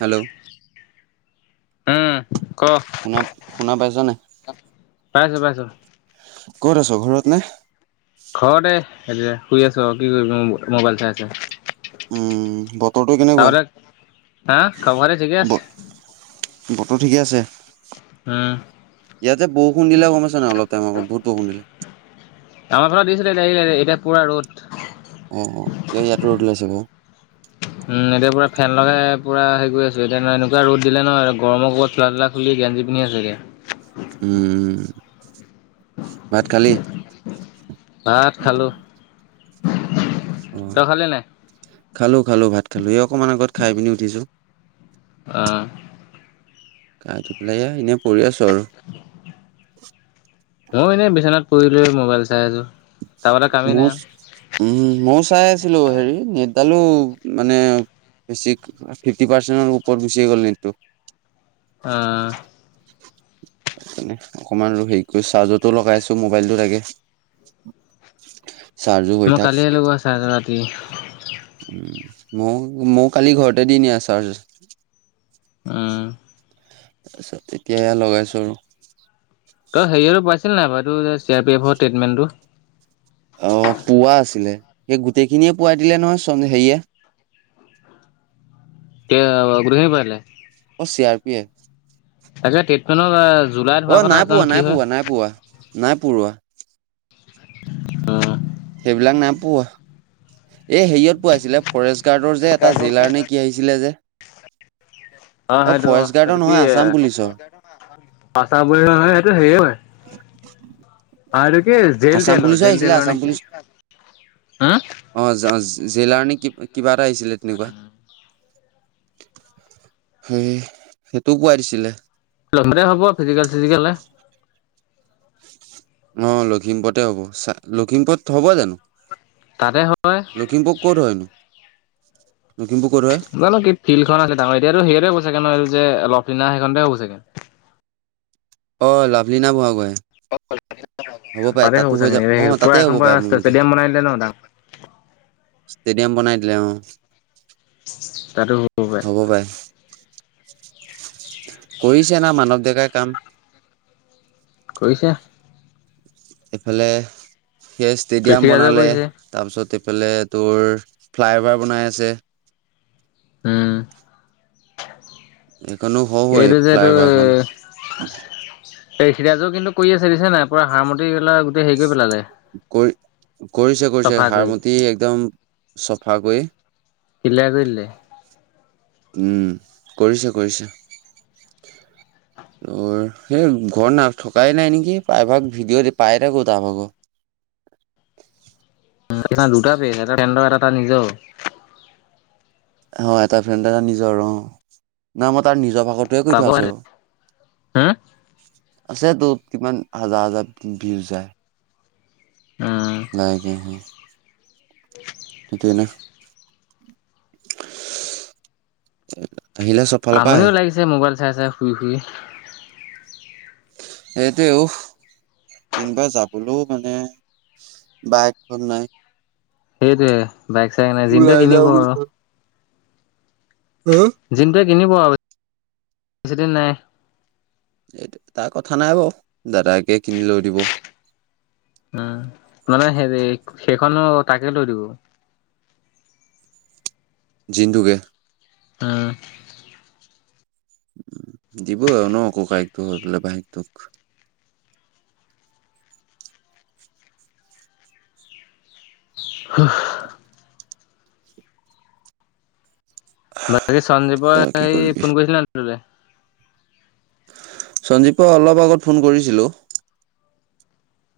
Hello উম ক শুনা শুনা পাইছা নাই? পাইছো পাইছো ক'ত আছ ঘৰত নে'? ঘৰতে এতিয়া শুই আছো, আৰু কি কৰিবি মোৰ মোবাইল চাই চাই। উম বতৰটো কেনেকুৱা? তহঁতে, হা? খবৰ-খাতি ঠিকে ব আছে বতৰ ঠিকে আছে। হুম। ইয়াতে বৰষুণ দিলে [unintelligible] অলপ টাইম আগত বহুত বৰষুণ দিলে। আমাৰ ফালে দিছিলে এতিয়া এই্ এই্ এতিয়া পুৰা ৰ'দ। অ', অ', এই ইয়াতো ৰ'দ ওলাইছে। যাব। উম, এতিয়া পুৰা ফেন লগাই পুৰা হেৰি কৰি আছো এতিয়া এনেকুৱা ৰ'দ দিলে ন', গৰমৰ কোবত চোলা-তোলা খুলি গেঞ্জী পিন্ধি আছো এতিয়া। উম, উম। ভাত খালি? ভাত খালো। অ', তই খালি নাই খালো খালো ভাত খালো, এই অকমান আগত খাই পিনি উঠিছো। অ'। গা ধুই পেলাই এয়া এনে পৰি আছোঁ। [unintelligible] মই এনে বিচনাত পৰি। মবাইল চাই আছোঁ। মচ উম, ময়ো চাই আছিলোঁ হেৰি নেট। তালো মানে বেছিক ফিফটি পাৰ্চেণ্টৰ ওপৰত গুচি গ'ল নেটটো। আহ। সেইকাৰণে অকমান আৰু হেৰি কৰি চাৰ্জৰটো লগাই আছো মোবাইলটো লাগে। মই কালিয়ে লগোৱা চাৰ্জ ৰাতি। ময় ময়ো কালি ঘৰতে দি নিয়া চাৰ্জ। আহ। তাৰপিছত তেতিয়া এয়া লগাইছোঁ আৰু। তোৰ যে চি আৰ পি এফৰ ট্ৰিটমেণ্টটো। অ', পুৱা আছিলে, সেই গোটেইখিনিয়ে পোৱাই দিলে নহয় চন হেৰিয়ে। কে গোটেইখিনি ভৰাই দিলে। অ', চি আৰ পি এফ। আচ্ছা ট্ৰিটমেনৰ কাৰনে। অ', নাই পোৱা, নাই পোৱা, নাই পোৱা, নাই পঢ়োৱা। অ'। সিবিলাক নাইপোৱা এ হেৰীয়ত পোৱা আছিলে ফৰেষ্ট। কাৰ্টৰ যে এটা জেইলাৰ নে কি আহিছিলে যে। অ', সেইটো অ', ফৰেষ্ট গাৰ্ডৰ সেইটো কি নহয় এ আছাম পুলিচৰ। [inaudible] আচাৰ [unintelligible] সেইটো হেৰিয়াৰ হয়, অ', এইটো কি আছাম জেল-তেলৰ পুলিচো আহিছিলে জেল-তেলৰ নে আছাম কি পুলিচ হ। অ', জেলাৰ নে কি কিবা এটা আহিছিলে তেনেকুৱা। সেই সেইটো পোৱাই দিছিলে। [unintelligible] হব ফিজিকেল চিজিকেলে। অ', লখিমপুৰতে হ'ব চাগ লখিমপুৰত হ'ব জানো? তাতে হয়। লখিমপুৰ ক'ত হয়নো [inaudible] ক'ত হয়? জানো, কি ফিল্ডখন আছে ডাঙৰ এতিয়াতো হেৰিয়তে হ'ব চাগে ন' এইটো। যে লফ'লীনা সেইখনতে হ'ব চাগে। অ' লাভলীনা বুঢ়াগোহাই? তাতে হব হৈ চাগে, যাব অ [unintelligible] তাতে পুৰা এখন হ'ব পুৰা পাৰে মোৰ মতে ষ্টে-ষ্টেডিয়াম বনাই দিলে ন' ডাঙৰ। ষ্টেডিয়াম বনাই দিলে। অ'! তা'তো হব পাৰে। কৰিছে না মানৱ ডেকাই কাম। কৰিছে এইফালে সিয়ে ষ্টেডিয়াম কৃষিৰাজে বনালে, কৰিছে তাৰ পিছত এইফালে তোৰ ফ্লাই অভাৰ বনাই আছে। উম। এইখনো হ‌ও হ‌ও, এই এইটো যে ফ্লাই অভাৰখন। ঋষিৰাজো কিন্তু কৰি আছে, দেখিছানে নাই? পুৰা হাৰমতি পেলাই গোটেই হেৰি কৰি পেলালে কৰি কৰিছে কৰিছে চাফা কৰি। হাৰমুঠি একদম চফা কৰি। ক্লিয়াৰ কৰি দিলে। উম কৰিছে কৰিছে, সেই ঘৰত না থকাই নাই নেকি প্ৰায়ভাগ ভিডিঅ' দি পাই থাকো তাৰভাগ। সেই দুটা পেজ এটা ফ্ৰেণ্ড, এটা তাৰ নিজৰ। অ এটা ফ্ৰেণ্ড এটা নিজৰ অ, না মই তাৰ নিজৰ ভা [unintelligible] হম আছেটো কিমান হাজাৰ হাজাৰ ভিউজ উম যায়। লাইগে হে। [unintelligible] [inaudible] ফালৰ পৰা আহে আমনিও লাগিছে মোবাইল চাই চাই শুই শুই। সেইটোৱে উফ কিনবা যাবলৈও মানে বাইকখন নাই। সেইটোৱে। বাইক চাইক নাই যিনটো ওলাই যাওঁ কিনিব বুলি ক আৰু। [unintelligible] কিনব আৰু বেছি দিন নাই। এইটো তাৰ কথা নাই বাৰু দাদাকে কিনি লৈ দিব। উ মানে হেৰি সেইখনো তাকে লৈ দিব। জিন্টোকে। অঁ। দিব আৰু ন ককাইয়েটো হৈ পেলাই ভাইয়েকটোক। হ [inaudible] [inaudible] বাকী সঞ্জীৱৰ তই কি হে কৰিবি ফোন কৰিছিল ন তোলে? সঞ্জীৱক অলপ আগত ফোন কৰিছিলোঁ।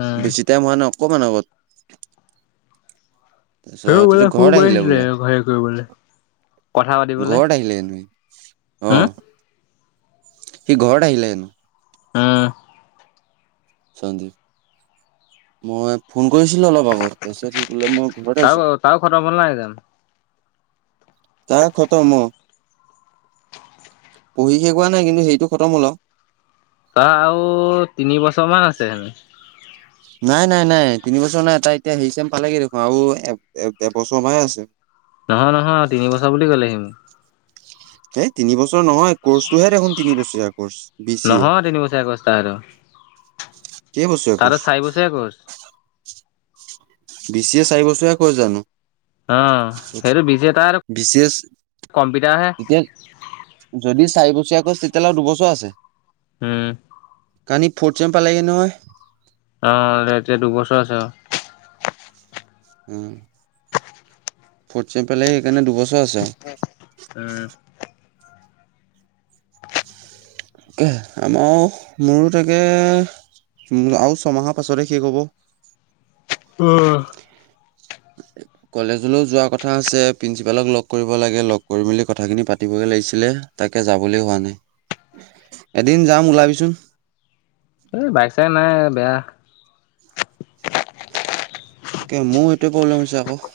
উম বেছি টাইম হোৱা ন অকমান আগত। সেই তাৰপিছত এইটো বোলে ফোন ঘৰত আহিলে মাৰিছিলে, বোলে হেই কৰিবলে কথা পাতিবলে। ঘৰত আহিলে হেনো সি অ হম? সি ঘৰত আহিলে হেনো। উম সঞ্জীৱ মই ফোন কৰিছিলো অলপ আগত, তাৰপিছত বোলে মই ঘৰত আছো [unintelligible] তাৰ খতম অ। পঢ়ি শেষ হোৱা নাই কিন্তু সেইটো খতম হল আও। তাৰ আৰু তিনি বছৰ মান আছে। আছে হেনো। নাই নাই নাই তিনি বছৰ নাই তাই এতিয়া হেৰি চেম পালেগে দেখোন আৰু এবছৰ মান আছে। নহয় নহয় আৰু তিনিবছৰ বুলি ক'লে সি মোক। এ তিনি বছৰ নহয় কৰ্চটোহে দেখোন তিন বছৰীয়া কৰ্চ বি চি এ। নহয় তিনি বছৰীয়া কৰ্চ তাৰ সেইটো। কেই বছৰীয়া তাৰ টো কৰ্চ? চাৰি বছৰীয়া কৰ্চ। বি চি এ চাৰি বছৰীয়া কোৰ্চ জানো? অ সেইটো বিজি এটা আৰু বি চি এ কম্পিউটাৰ হে। তেতিয়ালে আৰু দুবছৰ আছে। উম। কানী ফৰ্থছেম পালেগে নহয়। অ এতিয়া দুবছৰ আছে আও [unintelligible] উ ফৰ্থছেম পালেই সেইকাৰণে দুবছৰ আছে। উম। তে আমাৰো মোৰো তাকে, আৰু ছমাহৰ পাছতে শেষ হ'ব। অ। কলেজলৈ যোৱা কথা আছে, প্ৰিন্সিপালক লগ কৰিব লাগে। লগ কৰি মেলি কথাখিনি পাতিবগৈ লাগিছিলে, তাকে যাবলৈ হোৱা নাই। এদিন যাম ওলাবিচোন। এই বাইক চাই। নাই বেয়া। তে মোৰ সেইটোৱে প্ৰব্লেম হৈছে আক।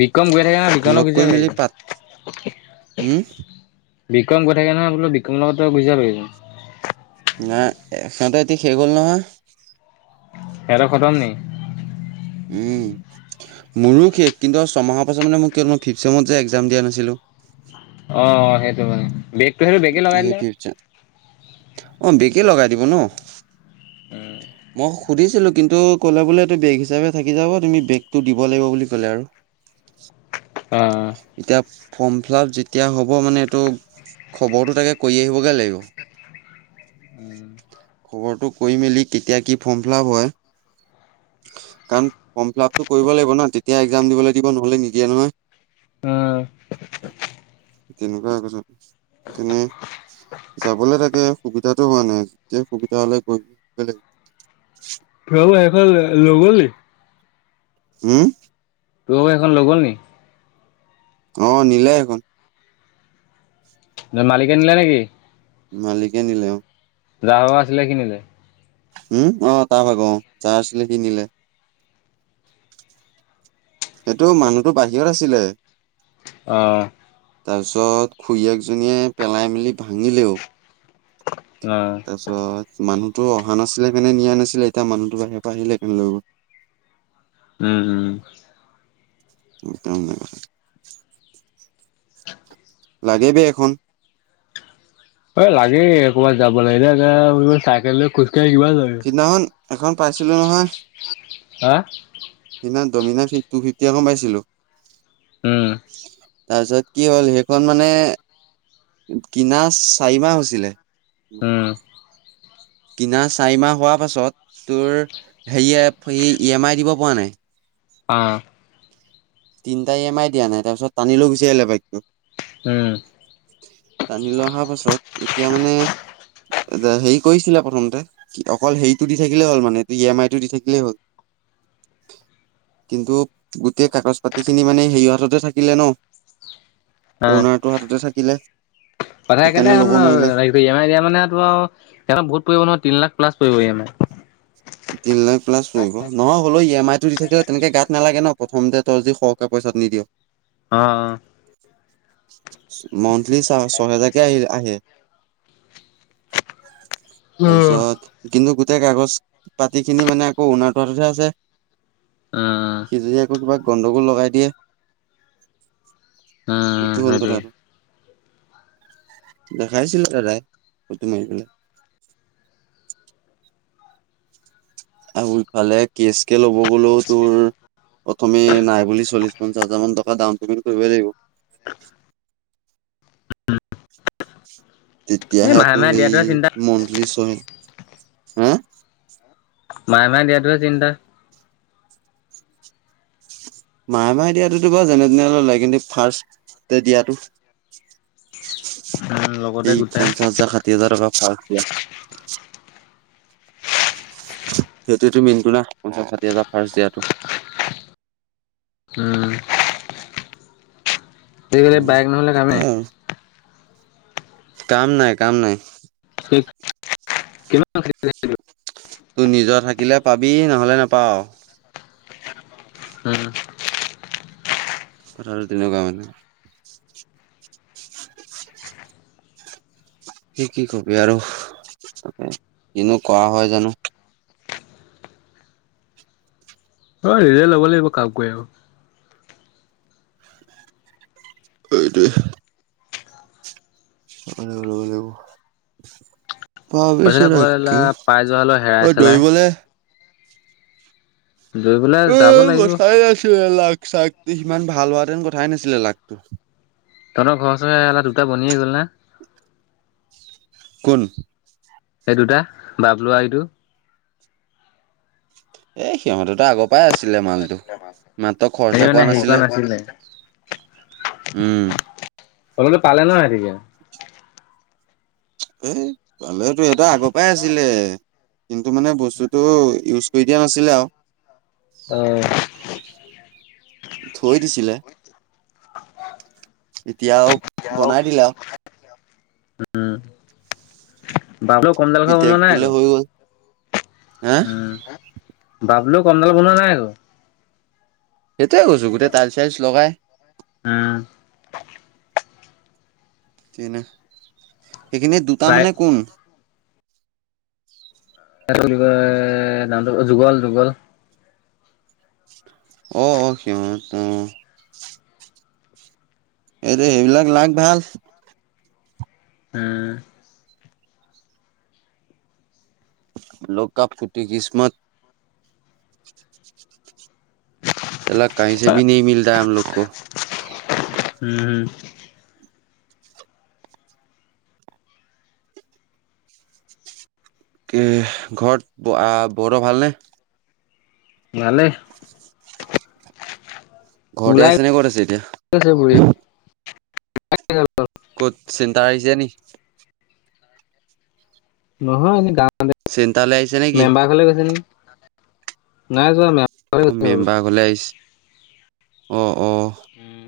বিক্ৰম গৈ থাকে ন বিক্ৰমক লৈ মেলি পাত উম [unintelligible] বিক্ৰম গৈ থাকে নহয় বোলো বিক্ৰমৰ লগত তই গুচি যাবি। নাই এখনতে এতি শেষ হ'ল নহয়। সিঁহতৰ খতম নি? উ মোৰো শেষ কিন্তু ছমাহৰ পাছত মানে মো কি হল ফিফট ছেমত যে এক্সাম দিয়া নাছিলো। অ সেইটো মানে বে সেই ফিফট ছেম অঁ বেক কেই লগাই দিব ন। মই সুধিছিলো কিন্তু ক'লে বোলে এইটো বেক হিচাপে থাকি যাব তুমি বেকটো দিব লাগিব বুলি ক'লে আৰু। অঁহ। এতিয়া ফৰ্ম ফিলাপ যেতিয়া হ'ব মানে এইটো খবৰটো তাকে কৰি আহিবগে লাগিব। খবৰটো কৰি মেলি কেতিয়া কি ফৰ্ম ফিলপ হয় কাৰণ ফৰ্ম ফিলাপটো কৰিব লাগিব ন, তেতিয়া এক্সাম দিবলৈ দিব নহলে নিদিয়ে নহয়। তেনেকুৱা হৈ গৈছে, সেইকাৰণে যাবলে তাকে সুবিধাটো হোৱা নাই যেতিয়া সুবিধা হলে গৈ পেলাই ফিলাপ শেষ হল নগলি? হম? তোৰ এখন লৈ গল নি? অ নিলে এখন। নে মালিকে নিলে নেকি? মালিকে নিলে অঁ। যাৰ আছিলে সি নিলে? উম অ তাৰ ভাগ অ, যাৰ আছিলে সি নিলে। সেইটো মানুহতো বাহিৰত আছিলে। অহ। তাৰ পিছত খুৰীয়েকজনীয়ে পেলাই মেলি ভাঙিলেও। অ', তাৰছত মানুহ। তো' অহা নাছিলে কেনে নিয়া নাছিলে, এতিয়া মানুহটো বাহিৰ পৰা আহিলে সেকেনে লৈ গল। উম উম। [unintelligible] লাগে বে এখন। অ' লাগে, এ ক'বাত যাব লাগিলে এ চাইকেল লৈ খোজ সিদিনাখন এখন পাইছিলো নহয় হা? সিদিনা ডমিনা টু ফি'ফটি এখন পাইছিলো। উম। তাৰপিছত কি হ'ল সেইখন মানে কিনা চাৰিমাহ হৈছিলে। উম, [unintelligible] কিনা চাৰিমাহ হোৱাৰ পাছত তোৰ হেৰি এ ই এম আই দিব পৰা নাই। অ'। তিনটা ই এম আই দিয়া নাই, তাৰপিছত টানি লৈ গুচি আহিলে বাইকটো। উম, টানি লৈ অহাৰ পাছত এতিয়া মানে হেৰি কৰিছিলে প্ৰথমতে অ'কল হেৰিটো দি থাকিলেই হ'ল মানে ই এম আইটো দি থাকিলেই হ'ল। কিন্তু গোটেই কাগজ পা তি খিনি মানে সেৰিয় হাততে থাকিলে ন। অ অ'নাৰটোৰ হাততে থাকিলে কথাই সেইকাৰণে একেটাই হ'ল ল'ব ন নোৱাৰিলে লাগিলে ই এম আই দিয়া মানে ত সেইখন বহুত নহয় তিন লাখ ক্লাছ প্লাছ এমি। তিন লাখ প্লাছ নহয় হলেও এম আই টো দি থাকিলে তেনেকে গাত নালাগে ন প্ৰথমতে ত যি টকা পইচাত নিদিয়। অ', অ'। মন ইি চ চহেজাকে আহি আহে। [unintelligible] উম, তাৰপিছত কিন্তু গোটেই কাগজ পাতি খিনি মানে আকৌ উণ তহে আছে। সি য আকৌ কিবা গন্ধগোল লগাই দিয়ে। উম সেইটোৱে। দেখাইছিলো দাদাই ফুত মাৰি পেলাই। আৰু বোৰফালে কেচ কে ল'ব ক'লো তোৰ প্ৰথমে নাই বুলি চল্লিশ পঞ্চাশ হাজাৰ মান টকা ডাউন পেমেণ্ট। কৰিবই লাগিব। এই তেতিয়াহে মাহে তো মাহে সেই দিয়াটোহে চিন্তা। মলি চহ হম। মাহে মাহে দিয়াটো হে চিন্তা। মাহে মাহে দিয়াতোতো বাৰু যেনে তেনে ললে কিন্তু ফাৰ্ষ্টে দিয়াতো। উম, লগতে সেই গোটাই। পঞ্চাশ হাজাৰ ষাঠি হাজাৰ টকা [unintelligible] সিহতেতো মিন্টু না পঞ্চাছ ষাঠি হাজাৰ ফাৰ্ষ্ট দিয়াটো। উম। আজি কালি উম বাইক নহ'লে কাম এ নাই। আৰু কাম নাই কাম নাই। [unintelligible] কিমান তোৰ নিজৰ থাকিলে পাবি নহলে না পাওঁ। হম। কথাটো তেনেকুৱা মানে। কি কি কবি আৰু তাকে কিনো কৰা হয় জানো। অহ ইনে ল'ব লাগিব কাম কৰি আৰু। এইটোৱে। অ লব লাগিব। পাছত ভাবিছো আকৌ এলা তাকে পাই যোৱা হলেও অ হেৰাই চেলাই দৌৰিবলে। লৈ পেলাই যাব উম লাগিব কচাই আছিলে লাক চাক। বিষ সিমান ভাল হোৱাহেতেন কথাই নাছিলে লাকটো। তহঁতৰ ঘৰৰ ওচৰৰে এলা দুটা বনিয়ে গল না। কোন? এই দুটা বাবলু আও ইটো। এ সিহঁত দুটা আগৰ পৰাই আছে। ছিলে মালটো মাত্ৰ হেৰি খৰচা মানে কোৱা হেৰি কৰা নাছিলে। উম। হলেও টো পালে নহ ৰাতিকে। এই। পালে তো এটা আগৰ পৰাই আছিলে। কিন্তু মানে বস্তুটো ইউজ কৰি দিয়া নাছিলে আও। অহ। থৈ দিছিলে এতিয়াও বনাই দিলা। উম। বাবলুক কমডাল কথা শুনোৱা নাই পিতেকটোলে আকৌ হৈ গ'ল হা উম। বাবলুৱেও কমডাল বনোৱা নাই আকৌ। সেইটোৱে কৈছো গোটেই টাইলচ চাইলচ লগাই। উম। সেইটোৱে ন সেইখিনিৰ দুটা প্ৰায় মানে কোন? সেটো বুলি কয় নামটো যুগল যুগল! অ অ অ সি অ এইটো সেইবিলাক লাক ভাল। উম। লোক আপ ফুটি কীষ্মত। এইবিলাক কাহিছে বি নেই মিলতা হে আমলোক কৌ উম হম। এ ঘৰত বৌহতৰ ভালনে? ভালেই। ঘৰতে ওলাই আছে নে কত আছে এতিয়া? গৈছে বুঢ়ী [unintelligible] ক'ত চিন্তা আহিছে নি? নহয় এনেই গা চেণ্টাৰলৈ আহিছে নেকি মেম্বাৰঘলে গৈছে নেকি? নাই যোৱা মে অ মেম্বাৰ ঘলে আহিছে। অ। অ উম